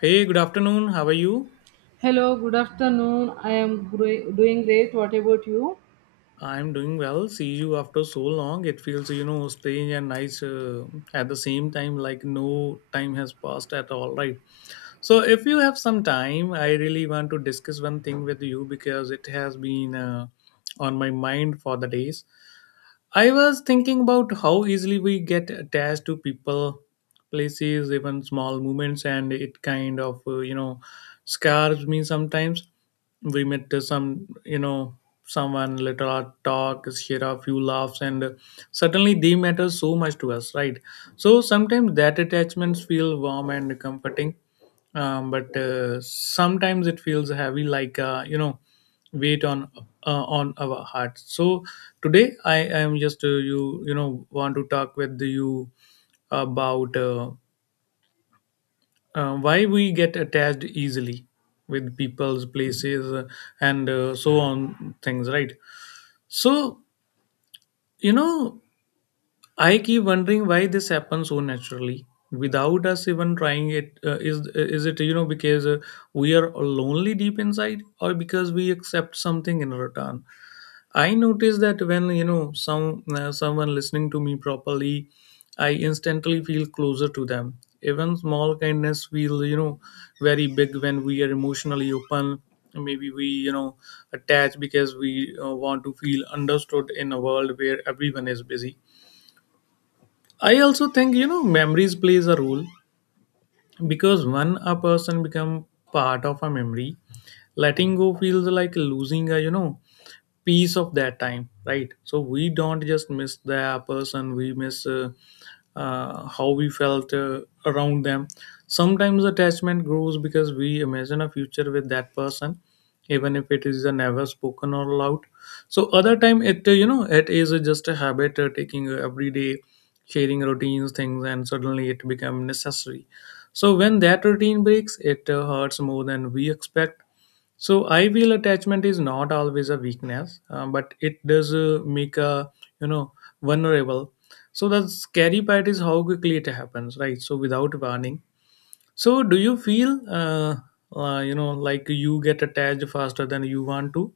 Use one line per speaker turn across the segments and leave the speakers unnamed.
Hey, good afternoon. How are you?
Hello, good afternoon. I am doing great. What about you?
I'm doing well. See you after so long. It feels, strange and nice at the same time, like no time has passed at all, right? So, if you have some time, I really want to discuss one thing with you because it has been on my mind for the days. I was thinking about how easily we get attached to people, places, even small movements, and it kind of, scars me sometimes. We met some, someone, let our talk, share a few laughs, and suddenly they matter so much to us, right? So sometimes that attachments feel warm and comforting but sometimes it feels heavy like weight on our heart. So today I am just want to talk with you about why we get attached easily with people's places and so on things, right? so you know I keep wondering why this happens so naturally without us even trying it. Is it because we are lonely deep inside, or because we accept something in return? I notice that when someone listening to me properly, I instantly feel closer to them. Even small kindness feel very big when we are emotionally open. Maybe we attach because we want to feel understood in a world where everyone is busy. I also think memories plays a role because when a person become part of a memory, letting go feels like losing a piece of that time, right? So we don't just miss the person, we miss how we felt around them. Sometimes attachment grows because we imagine a future with that person even if it is never spoken or loud. So other time it it is just a habit, taking every day, sharing routines things, and suddenly it become necessary. So when that routine breaks, it hurts more than we expect. So I feel attachment is not always a weakness, but it does make a you know vulnerable. So the scary part is how quickly it happens, right? So without warning. So do you feel like you get attached faster than you want to?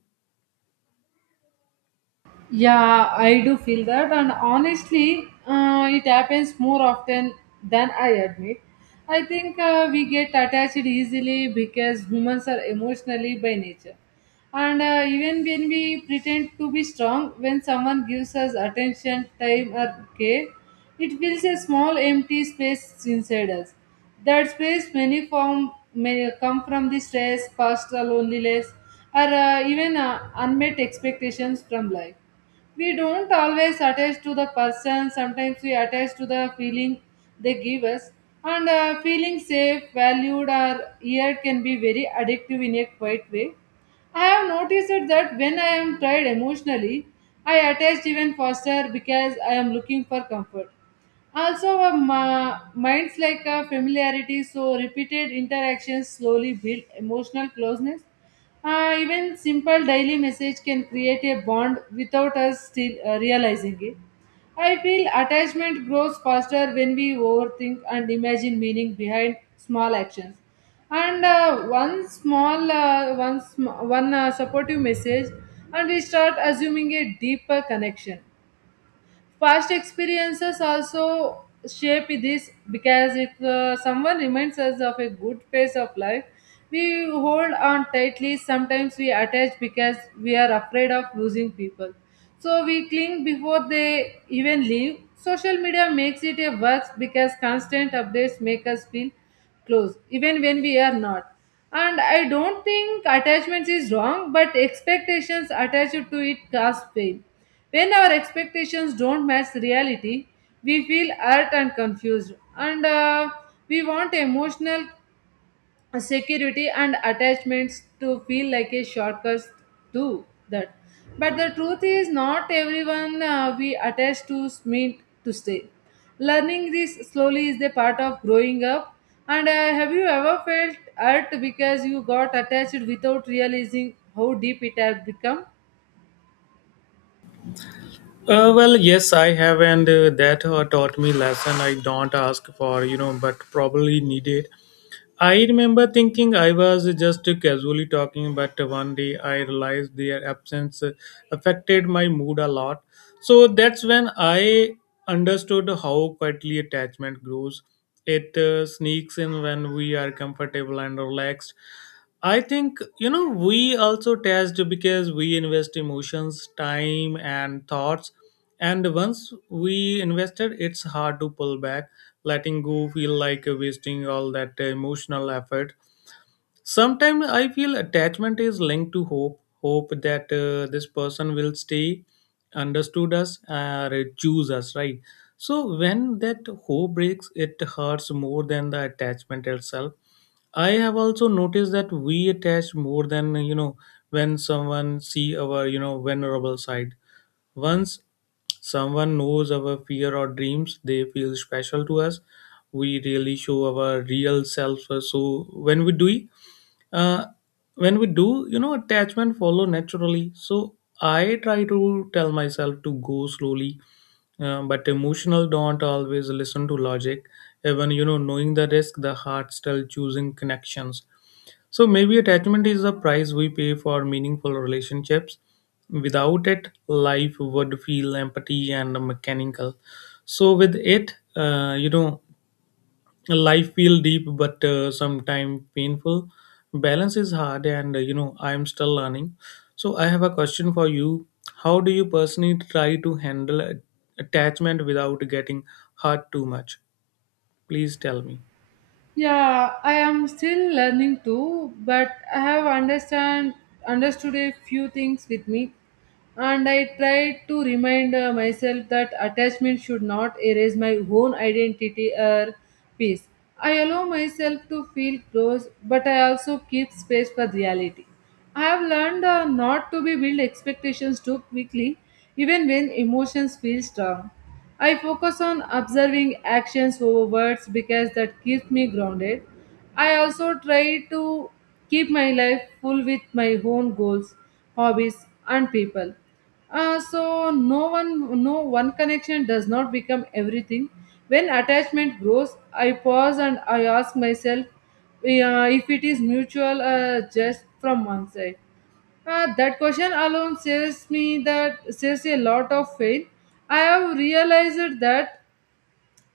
Yeah, I do feel that, and honestly, it happens more often than I admit. I think we get attached easily because humans are emotionally by nature. And even when we pretend to be strong, when someone gives us attention, time, or care, it fills a small empty space inside us. That space many form may come from the stress, past loneliness, or even unmet expectations from life. We don't always attach to the person. Sometimes we attach to the feeling they give us, and feeling safe, valued, or heard can be very addictive in a quiet way. I have noticed it that when I am tired emotionally, I attach even faster because I am looking for comfort. Also, our minds like a familiarity, so repeated interactions slowly build emotional closeness. Even simple daily message can create a bond without us still realizing it. I feel attachment grows faster when we overthink and imagine meaning behind small actions. And one small, one, sm- one supportive message, and we start assuming a deeper connection. Past experiences also shape this, because if someone reminds us of a good phase of life, we hold on tightly. Sometimes we attach because we are afraid of losing people, so we cling before they even leave. Social media makes it a worse because constant updates make us feel close even when we are not. And I don't think attachments is wrong, but expectations attached to it cause pain. When our expectations don't match reality, we feel hurt and confused, and we want emotional security, and attachments to feel like a shortcut to that. But the truth is, not everyone we attach to mean to stay. Learning this slowly is the part of growing up. And have you ever felt hurt because you got attached without realizing how deep it had become?
Well, yes, I have, and that taught me lesson I don't ask for, you know, but probably needed. I remember thinking I was just casually talking, but one day I realized their absence affected my mood a lot. So that's when I understood how quietly attachment grows. It sneaks in when we are comfortable and relaxed. I think, you know, we also attached because we invest emotions, time, and thoughts, and once we invested, it's hard to pull back. Letting go feel like wasting all that emotional effort. Sometimes I feel attachment is linked to hope, hope that this person will stay, understood us, or choose us, right? So when that hope breaks, it hurts more than the attachment itself. I have also noticed that we attach more than when someone see our vulnerable side. Once someone knows our fear or dreams, they feel special to us. We really show our real self. So when we do it, uh, when we do you know attachment follow naturally. So I try to tell myself to go slowly, but emotional don't always listen to logic. Even knowing the risk, the heart still choosing connections. So maybe attachment is the price we pay for meaningful relationships. Without it life would feel empty and mechanical. So with it life feel deep but sometime painful. Balance is hard, and I'm still learning. So I have a question for you. How do you personally try to handle attachment without getting hurt too much? Please tell me.
Yeah, I am still learning too, but I have understand understood a few things with me. And I try to remind myself that attachment should not erase my own identity or peace. I allow myself to feel close, but I also keep space for reality. I have learned not to be build expectations too quickly, even when emotions feel strong. I focus on observing actions over words because that keeps me grounded. I also try to keep my life full with my own goals, hobbies, and people. So no one connection does not become everything. When attachment grows, I pause and I ask myself if it is mutual, just from one side. That question alone says me that says a lot of faith. I have realized that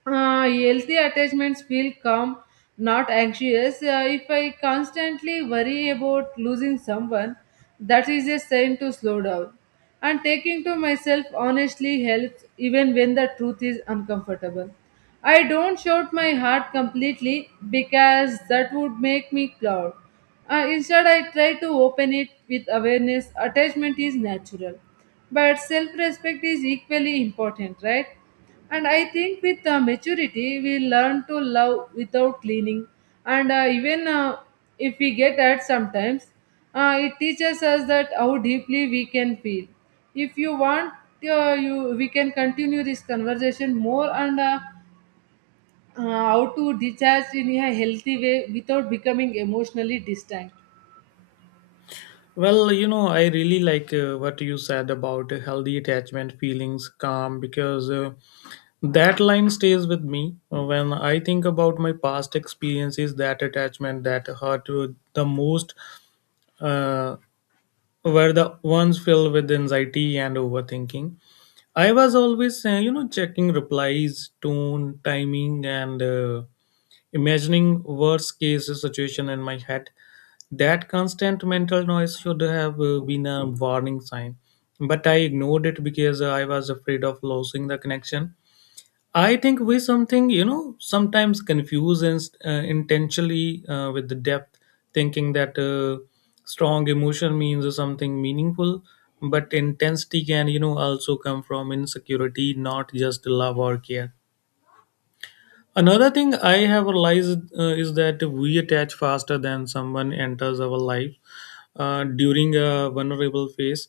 healthy attachments feel calm, not anxious. If I constantly worry about losing someone, that is a sign to slow down. And taking to myself honestly helps even when the truth is uncomfortable. I don't shout my heart completely because that would make me proud. Instead, I try to open it with awareness. Attachment is natural, but self respect is equally important, right? And I think with maturity, we learn to love without cleaning. And even if we get hurt sometimes, it teaches us that how deeply we can feel. If you want, you we can continue this conversation more and how to detach in a healthy way without becoming emotionally distant.
Well, you know, I really like what you said about healthy attachment feelings calm because that line stays with me. When I think about my past experiences, that attachment that hurt the most uh, were the ones filled with anxiety and overthinking. I was always, you know, checking replies, tone, timing, and imagining worst case situation in my head. That constant mental noise should have been a warning sign, but I ignored it because I was afraid of losing the connection. I think we something you know sometimes confuse and uh, intentionally with the depth, thinking that strong emotion means something meaningful, but intensity can you know also come from insecurity, not just love or care. Another thing I have realized is that we attach faster than someone enters our life during a vulnerable phase.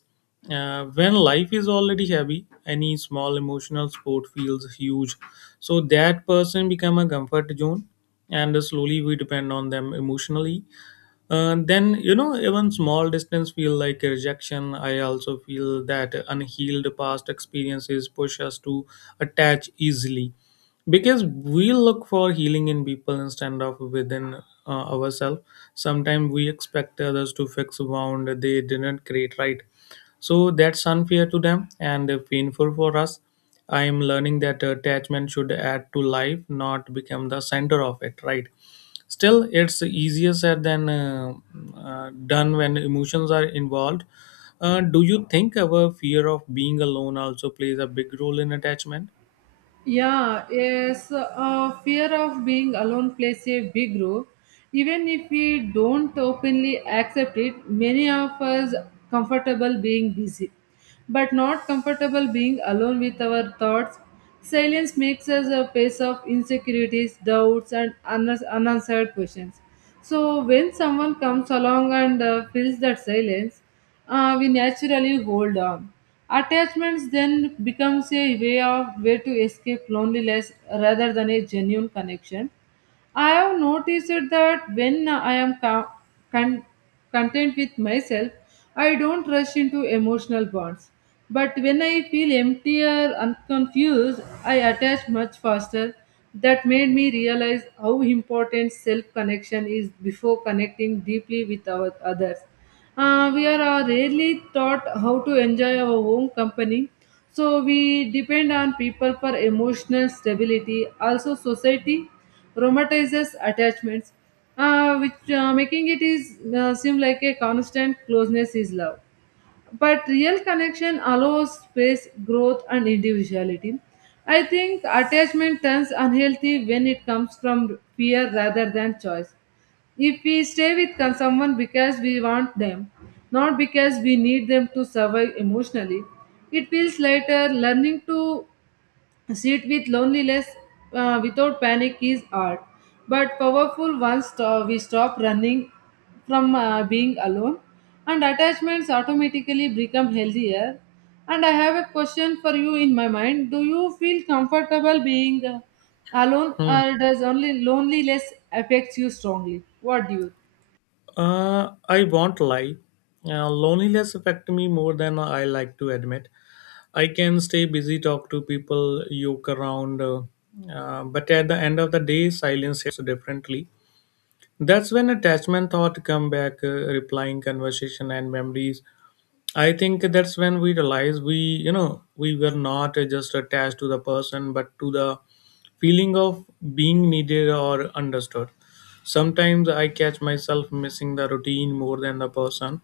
When life is already heavy, any small emotional support feels huge. So that person become a comfort zone, and slowly we depend on them emotionally. Then you know even small distance feel like a rejection. I also feel that unhealed past experiences push us to attach easily because we look for healing in people instead of within ourselves. Sometimes we expect others to fix a wound they didn't create, right? So that's unfair to them and painful for us. I am learning that attachment should add to life, not become the center of it, right? Still, it's easier said than done when emotions are involved. Do you think our fear of being alone also plays a big role in attachment?
Yeah, yes, fear of being alone plays a big role. Even if we don't openly accept it, many of us comfortable being busy, but not comfortable being alone with our thoughts. Silence makes us a face of insecurities, doubts, and unanswered questions. So when someone comes along and fills that silence, we naturally hold on. Attachments then becomes a way to escape loneliness rather than a genuine connection. I have noticed that when I am con- content with myself, I don't rush into emotional bonds. But when I feel empty or unconfused, I attach much faster. That made me realize how important self connection is before connecting deeply with our others. We are rarely taught how to enjoy our own company, so we depend on people for emotional stability. Also, society romanticizes attachments, which making it is seem like a constant closeness is love, but real connection allows space, growth, and individuality. I think attachment turns unhealthy when it comes from fear rather than choice. If we stay with someone because we want them, not because we need them to survive emotionally, it feels later learning to sit with loneliness without panic is art, but powerful. Once we stop running from being alone, and attachments automatically become healthier. And I have a question for you in my mind. Do you feel comfortable being alone,
Hmm.
or does only loneliness affects you strongly? What do you?
I won't lie. Loneliness affects me more than I like to admit. I can stay busy, talk to people, yoke around, but at the end of the day, silence hits differently. That's when attachment thought come back, replying conversation and memories. I think that's when we realize we, you know, we were not just attached to the person, but to the feeling of being needed or understood. Sometimes I catch myself missing the routine more than the person,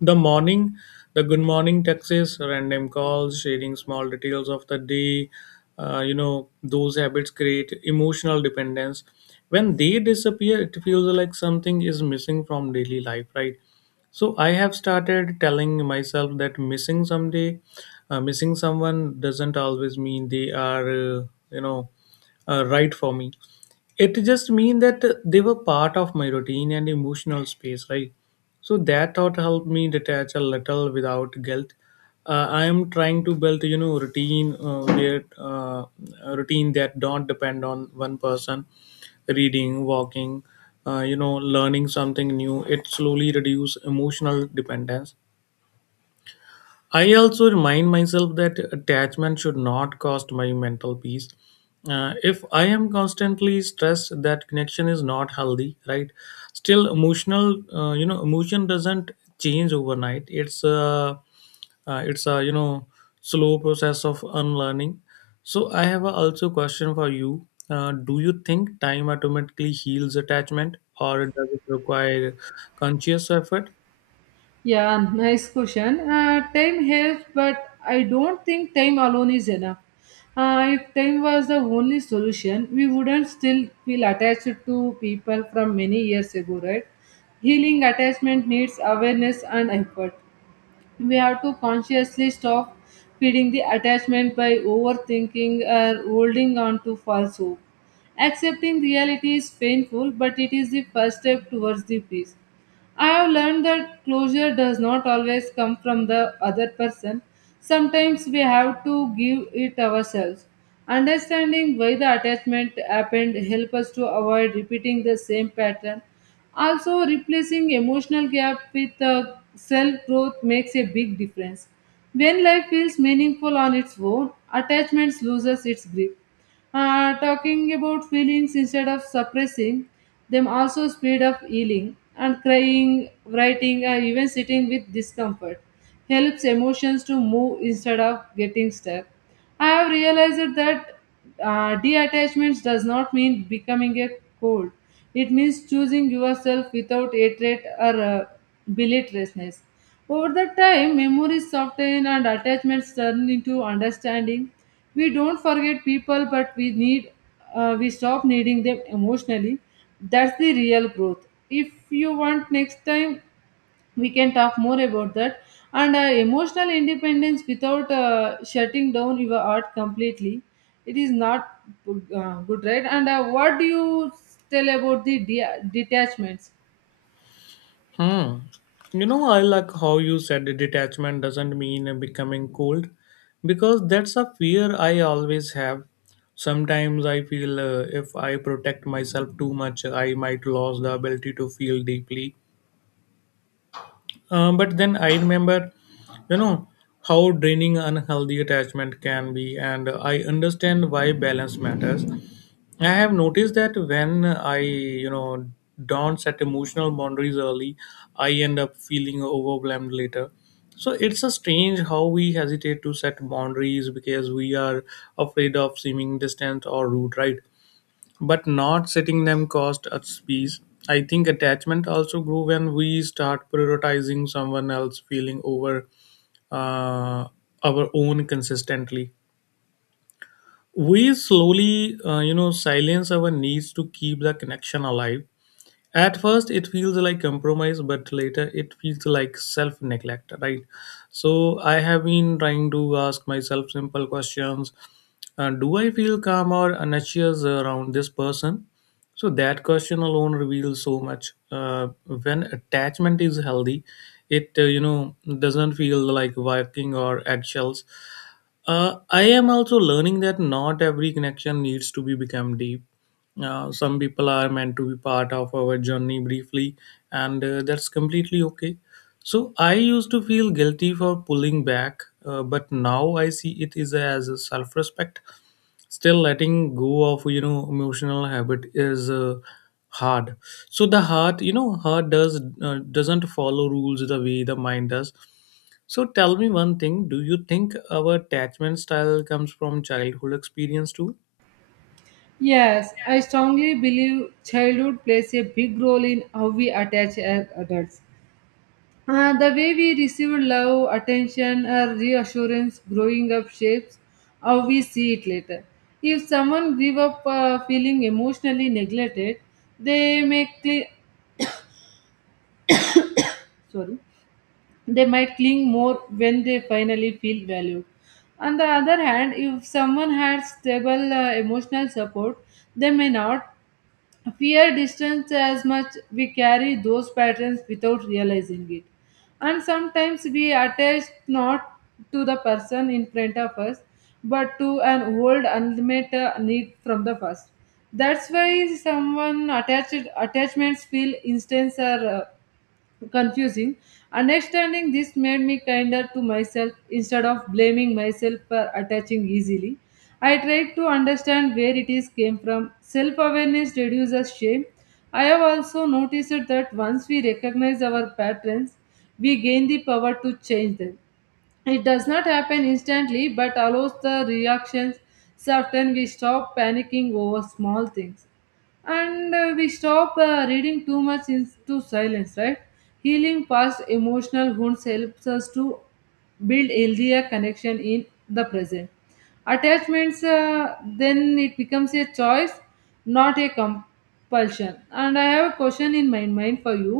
the morning, the good morning texts, random calls, sharing small details of the day, you know, those habits create emotional dependence. When they disappear, it feels like something is missing from daily life, right? So I have started telling myself that missing someone doesn't always mean they are, you know, right for me. It just mean that they were part of my routine and emotional space, right? So that thought helped me detach a little without guilt. I am trying to build routine where a routine that don't depend on one person. Reading, walking, you know, learning something new, it slowly reduce emotional dependence. I also remind myself that attachment should not cost my mental peace. If I am constantly stressed, that connection is not healthy, right? Still, emotion doesn't change overnight. It's a slow process of unlearning. So I have a also question for you. Do you think time automatically heals attachment, or does it require conscious effort?
Yeah, nice question. Time helps, but I don't think time alone is enough. If time was the only solution, we wouldn't still feel attached to people from many years ago, right? Healing attachment needs awareness and effort. We have to consciously stop feeding the attachment by overthinking or holding on to false hope. Accepting reality is painful, but it is the first step towards the peace. I have learned that closure does not always come from the other person. Sometimes we have to give it ourselves. Understanding why the attachment happened help us to avoid repeating the same pattern. Also, replacing emotional gap with self growth makes a big difference. When life feels meaningful on its own, attachments loses its grip. Talking about feelings instead of suppressing them also speed up healing, and crying, writing, or even sitting with discomfort helps emotions to move instead of getting stuck. I have realized that deattachment does not mean becoming a cold. It means choosing yourself without hatred or belittlessness. Over the time, memories soften and attachments turn into understanding. We don't forget people, but we stop needing them emotionally. That's the real growth. If you want next time, we can talk more about that, and emotional independence without shutting down your art completely. It is not good, right? And what do you tell about the detachments?
Hmm. You know, I like how you said the detachment doesn't mean becoming cold because that's a fear I always have. Sometimes I feel if I protect myself too much, I might lose the ability to feel deeply, but then I remember, you know, how draining unhealthy attachment can be, and I understand why balance matters. I have noticed that when I, you know, don't set emotional boundaries early, I end up feeling overwhelmed later. So it's a strange how we hesitate to set boundaries because we are afraid of seeming distant or rude, right? But not setting them cost us peace. I think attachment also grew when we start prioritizing someone else feeling over uh, our own consistently. We slowly, silence our needs to keep the connection alive. At first, it feels like compromise, but later it feels like self neglect, right? So, I have been trying to ask myself simple questions. Do I feel calm or anxious around this person? So, that question alone reveals so much. When attachment is healthy, it doesn't feel like walking or eggshells. I am also learning that not every connection needs to be become deep. Some people are meant to be part of our journey briefly, and that's completely okay. So I used to feel guilty for pulling back, but now I see it is as a self-respect. Still, letting go of emotional habit is hard. So the heart, heart does doesn't follow rules the way the mind does. So tell me one thing: do you think our attachment style comes from childhood experience too?
Yes, I strongly believe childhood plays a big role in how we attach as adults. The way we receive love, attention, or reassurance growing up shapes how we see it later. If someone grew up feeling emotionally neglected, they may sorry, they might cling more when they finally feel valued. On the other hand, if someone had stable emotional support, they may not fear distance as much. We carry those patterns without realizing it. And sometimes we attach not to the person in front of us, but to an old unmet need from the past. That's why someone attached attachments feel instant or confusing. Understanding this made me kinder to myself instead of blaming myself for attaching easily. I tried to understand where it is came from. Self awareness reduces shame. I have also noticed that once we recognize our patterns, we gain the power to change them. It does not happen instantly but allows the reactions. So often we stop panicking over small things, and we stop reading too much into silence, right? Healing past emotional wounds helps us to build healthier connection in the present. Attachments then it becomes a choice, not a compulsion. And I have a question in my mind for you.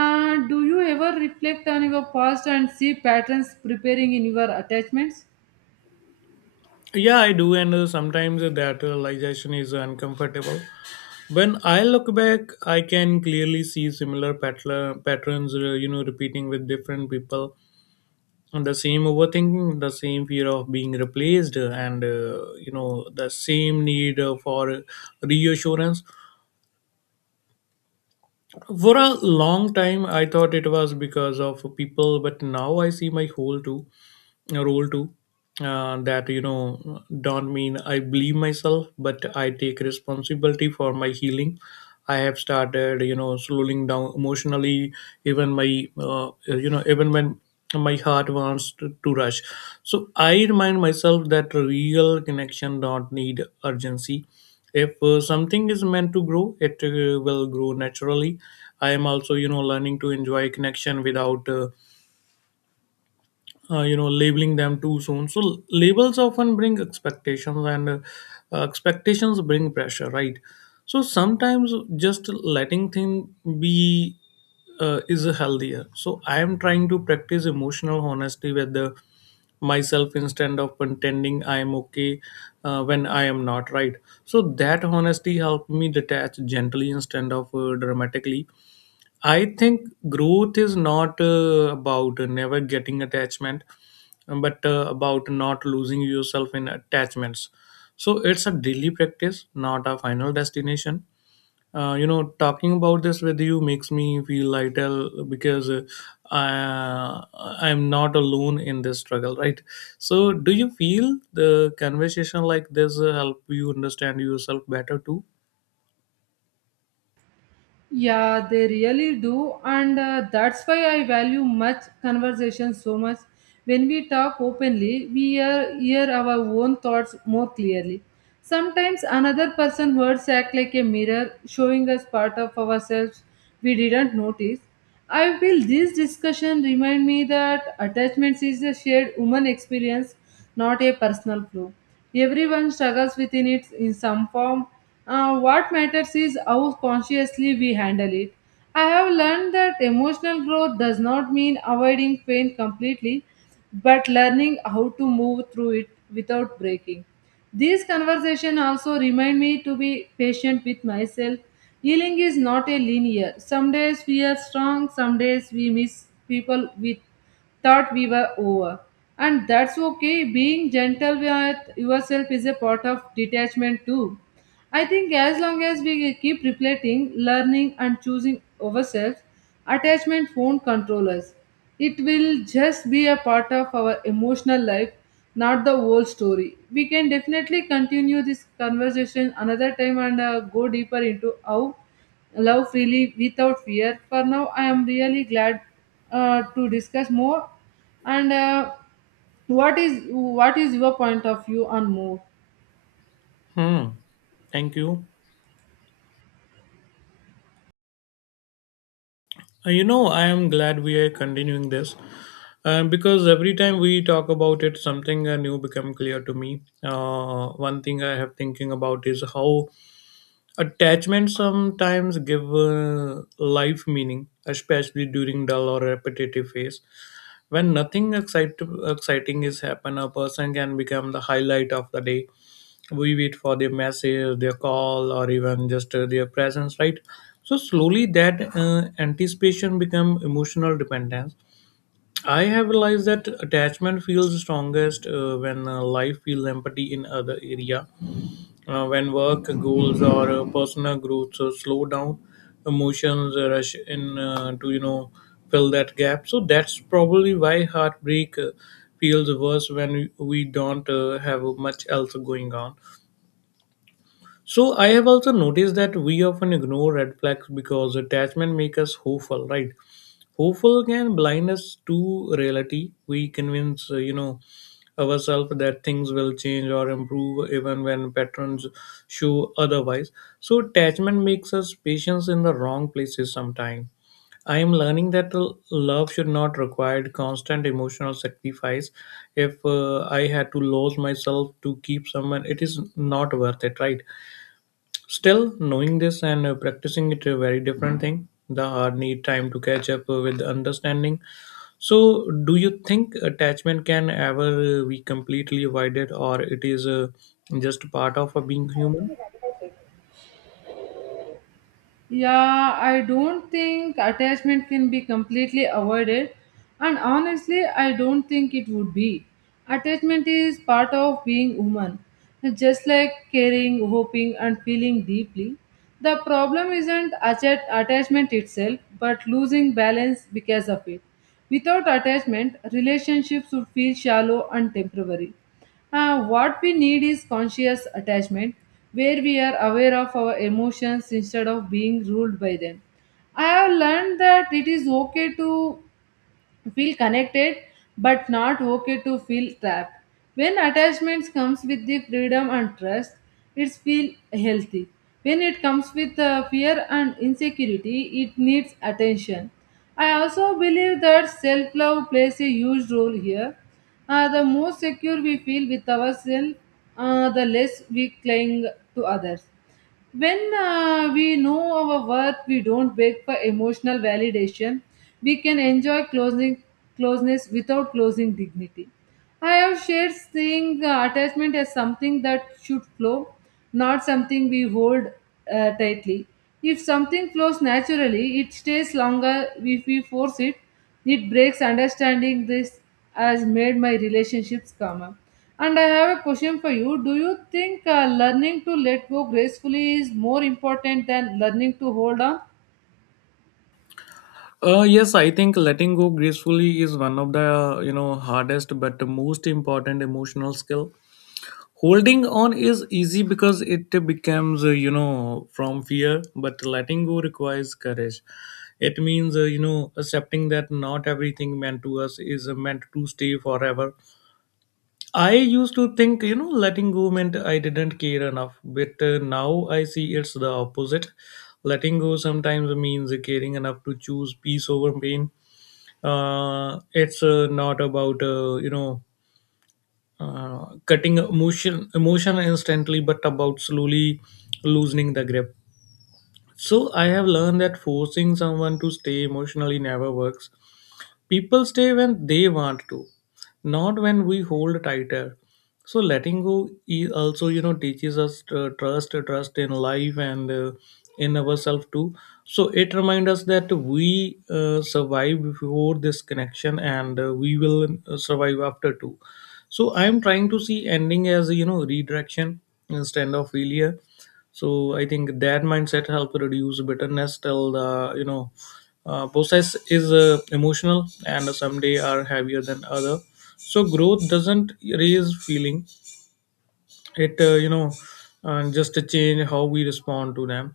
Do you ever reflect on your past and see patterns preparing in your attachments?
Yeah, I do, and sometimes that realization is uncomfortable. When I look back, I can clearly see similar patterns repeating with different people, and the same overthinking, the same fear of being replaced, and the same need for reassurance. For a long time I thought it was because of people, but now I see my whole too, a role too. That, don't mean I believe myself, but I take responsibility for my healing. I have started, slowing down emotionally, even my even when my heart wants to rush. So I remind myself that real connection don't need urgency. If something is meant to grow, it will grow naturally. I am also, learning to enjoy connection without labeling them too soon. So labels often bring expectations, and expectations bring pressure, right? So sometimes just letting things be is healthier. So I am trying to practice emotional honesty with the myself instead of pretending I am okay when I am not, right? So that honesty helped me detach gently instead of dramatically. I think growth is not about never getting attachment, but about not losing yourself in attachments. So it's a daily practice, not a final destination. Talking about this with you makes me feel lighter because I, I'm not alone in this struggle, right? So, do you feel the conversation like this help you understand yourself better too?
Yeah, they really do, and that's why I value much conversation so much. When we talk openly, hear our own thoughts more clearly. Sometimes another person's words act like a mirror, showing us part of ourselves we didn't notice. I feel this discussion remind me that attachments is a shared human experience, not a personal flaw. Everyone struggles within it in some form. What matters is how consciously we handle it. I have learned that emotional growth does not mean avoiding pain completely, but learning how to move through it without breaking. These conversations also remind me to be patient with myself. Healing is not a linear. Some days we are strong, some days we miss people with thought we were over. And that's okay, being gentle with yourself is a part of detachment too. I think as long as we keep reflecting, learning, and choosing ourselves, attachment won't control us. It will just be a part of our emotional life, not the whole story. We can definitely continue this conversation another time and go deeper into how love freely without fear. For now, I am really glad to discuss more. And What is your point of view on more?
Hmm. Thank you. I am glad we are continuing this, because every time we talk about it, something new become clear to me. One thing I have thinking about is how attachment sometimes give life meaning, especially during dull or repetitive phase. When nothing exciting is happen, a person can become the highlight of the day. We wait for their message, their call, or even just their presence, right? So slowly that anticipation become emotional dependence. I have realized that attachment feels strongest when life feels empty in other area. When work goals or personal growth so slow down, emotions rush in to, fill that gap. So that's probably why heartbreak feels worse when we don't have much else going on. So I have also noticed that we often ignore red flags because attachment makes us hopeful, right? Hopeful can blind us to reality. We convince, ourselves that things will change or improve even when patterns show otherwise. So attachment makes us patience in the wrong places sometimes. I am learning that love should not require constant emotional sacrifice. If I had to lose myself to keep someone, it is not worth it, right? Still, knowing this and practicing it a very different thing. The art need time to catch up with understanding. So, do you think attachment can ever be completely avoided, or it is just part of being human?
Yeah, I don't think attachment can be completely avoided, and honestly, I don't think it would be. Attachment is part of being human, just like caring, hoping, and feeling deeply. The problem isn't attachment itself, but losing balance because of it. Without attachment, relationships would feel shallow and temporary. What we need is conscious attachment, where we are aware of our emotions instead of being ruled by them. I have learned that it is okay to feel connected but not okay to feel trapped when attachments comes with the freedom and trust, it feel healthy. When it comes with fear and insecurity, it needs attention. I also believe that self love plays a huge role here. The more secure we feel with ourselves, the less we cling to others. When we know our worth, we don't beg for emotional validation. We can enjoy closing, closeness without closing dignity. I have shared seeing attachment as something that should flow, not something we hold tightly. If something flows naturally, it stays longer. If we force it, it breaks. Understanding this has made my relationships calmer. And I have a question for you. Do you think learning to let go gracefully is more important than learning to hold on?
Yes, I think letting go gracefully is one of the hardest but most important emotional skill. Holding on is easy because it becomes from fear, but letting go requires courage. It means accepting that not everything meant to us is meant to stay forever. I used to think, letting go meant I didn't care enough, but now I see it's the opposite. Letting go sometimes means caring enough to choose peace over pain. It's not about cutting emotion instantly, but about slowly loosening the grip. So I have learned that forcing someone to stay emotionally never works. People stay when they want to, not when we hold tighter. So letting go also, teaches us trust in life and in ourselves too. So it reminds us that we survive before this connection, and we will survive after too. So I am trying to see ending as, redirection instead of failure. So I think that mindset helps reduce bitterness till the you know process is emotional, and some day are heavier than other. So growth doesn't raise feeling, it just change how we respond to them.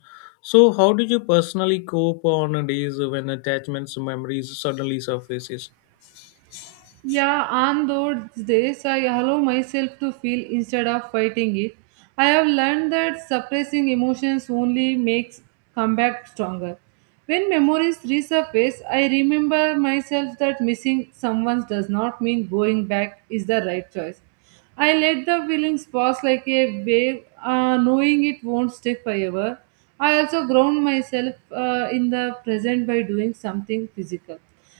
So how did you personally cope on days when attachments memories suddenly surfaces?
Yeah, on those days, I allow myself to feel instead of fighting it. I have learned that suppressing emotions only makes comeback stronger. When memories resurface, I remember myself that missing someone does not mean going back is the right choice. I let the feelings pass like a wave, knowing it won't stay forever. I also ground myself in the present by doing something physical,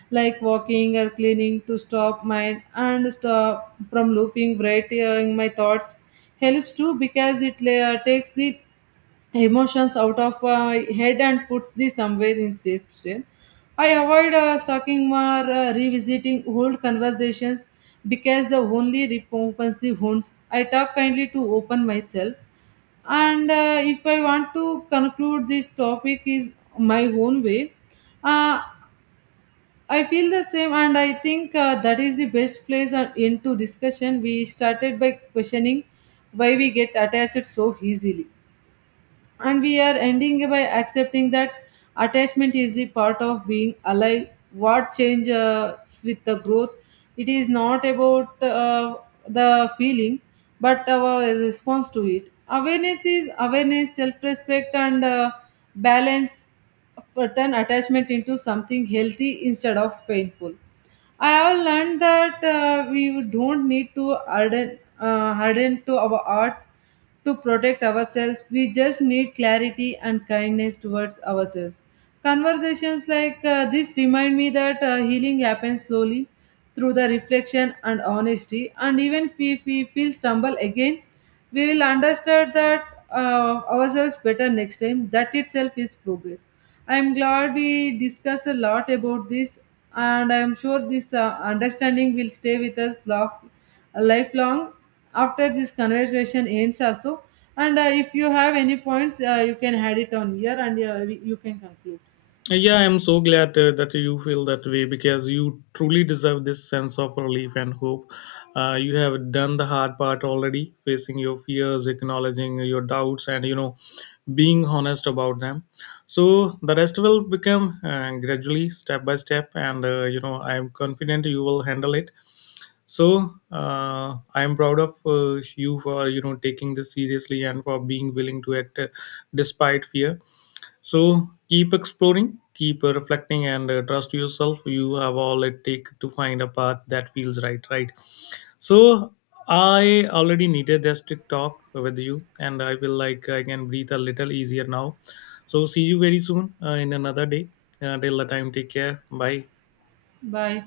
like walking or cleaning to stop mind and stop from looping. Writing my thoughts helps too, because it takes the emotions out of my head and puts the somewhere in safe stream. I avoid talking or revisiting old conversations because the only reopens the wounds. I talk kindly to open myself, and if I want to conclude this topic is my own way. Uh, I feel the same, and I think that is the best place into discussion. We started by questioning why we get attached so easily, and we are ending by accepting that attachment is the part of being alive what changes with the growth. It is not about the feeling, but our response to it. Awareness is awareness, self-respect, and balance turn attachment into something healthy instead of painful. I have learned that we don't need to harden, harden to our arts to protect ourselves. We just need clarity and kindness towards ourselves. Conversations like this remind me that healing happens slowly through the reflection and honesty. And even if we feel stumble again, we will understand that ourselves better next time. That itself is progress. I am glad we discussed a lot about this, and I am sure this understanding will stay with us lifelong after this conversation ends, also. And If you have any points, you can add it on here, and you can conclude.
Yeah, I'm so glad that you feel that way, because you truly deserve this sense of relief and hope. You have done the hard part already: facing your fears, acknowledging your doubts, and, being honest about them. So the rest will become gradually, step by step, and, I'm confident you will handle it. So I'm proud of you for taking this seriously and for being willing to act despite fear. So keep exploring, keep reflecting, and trust yourself. You have all it takes to find a path that feels right. Right. So I already needed this TikTok with you, and I will like I can breathe a little easier now. So see you very soon in another day. Till the time, take care. Bye.
Bye.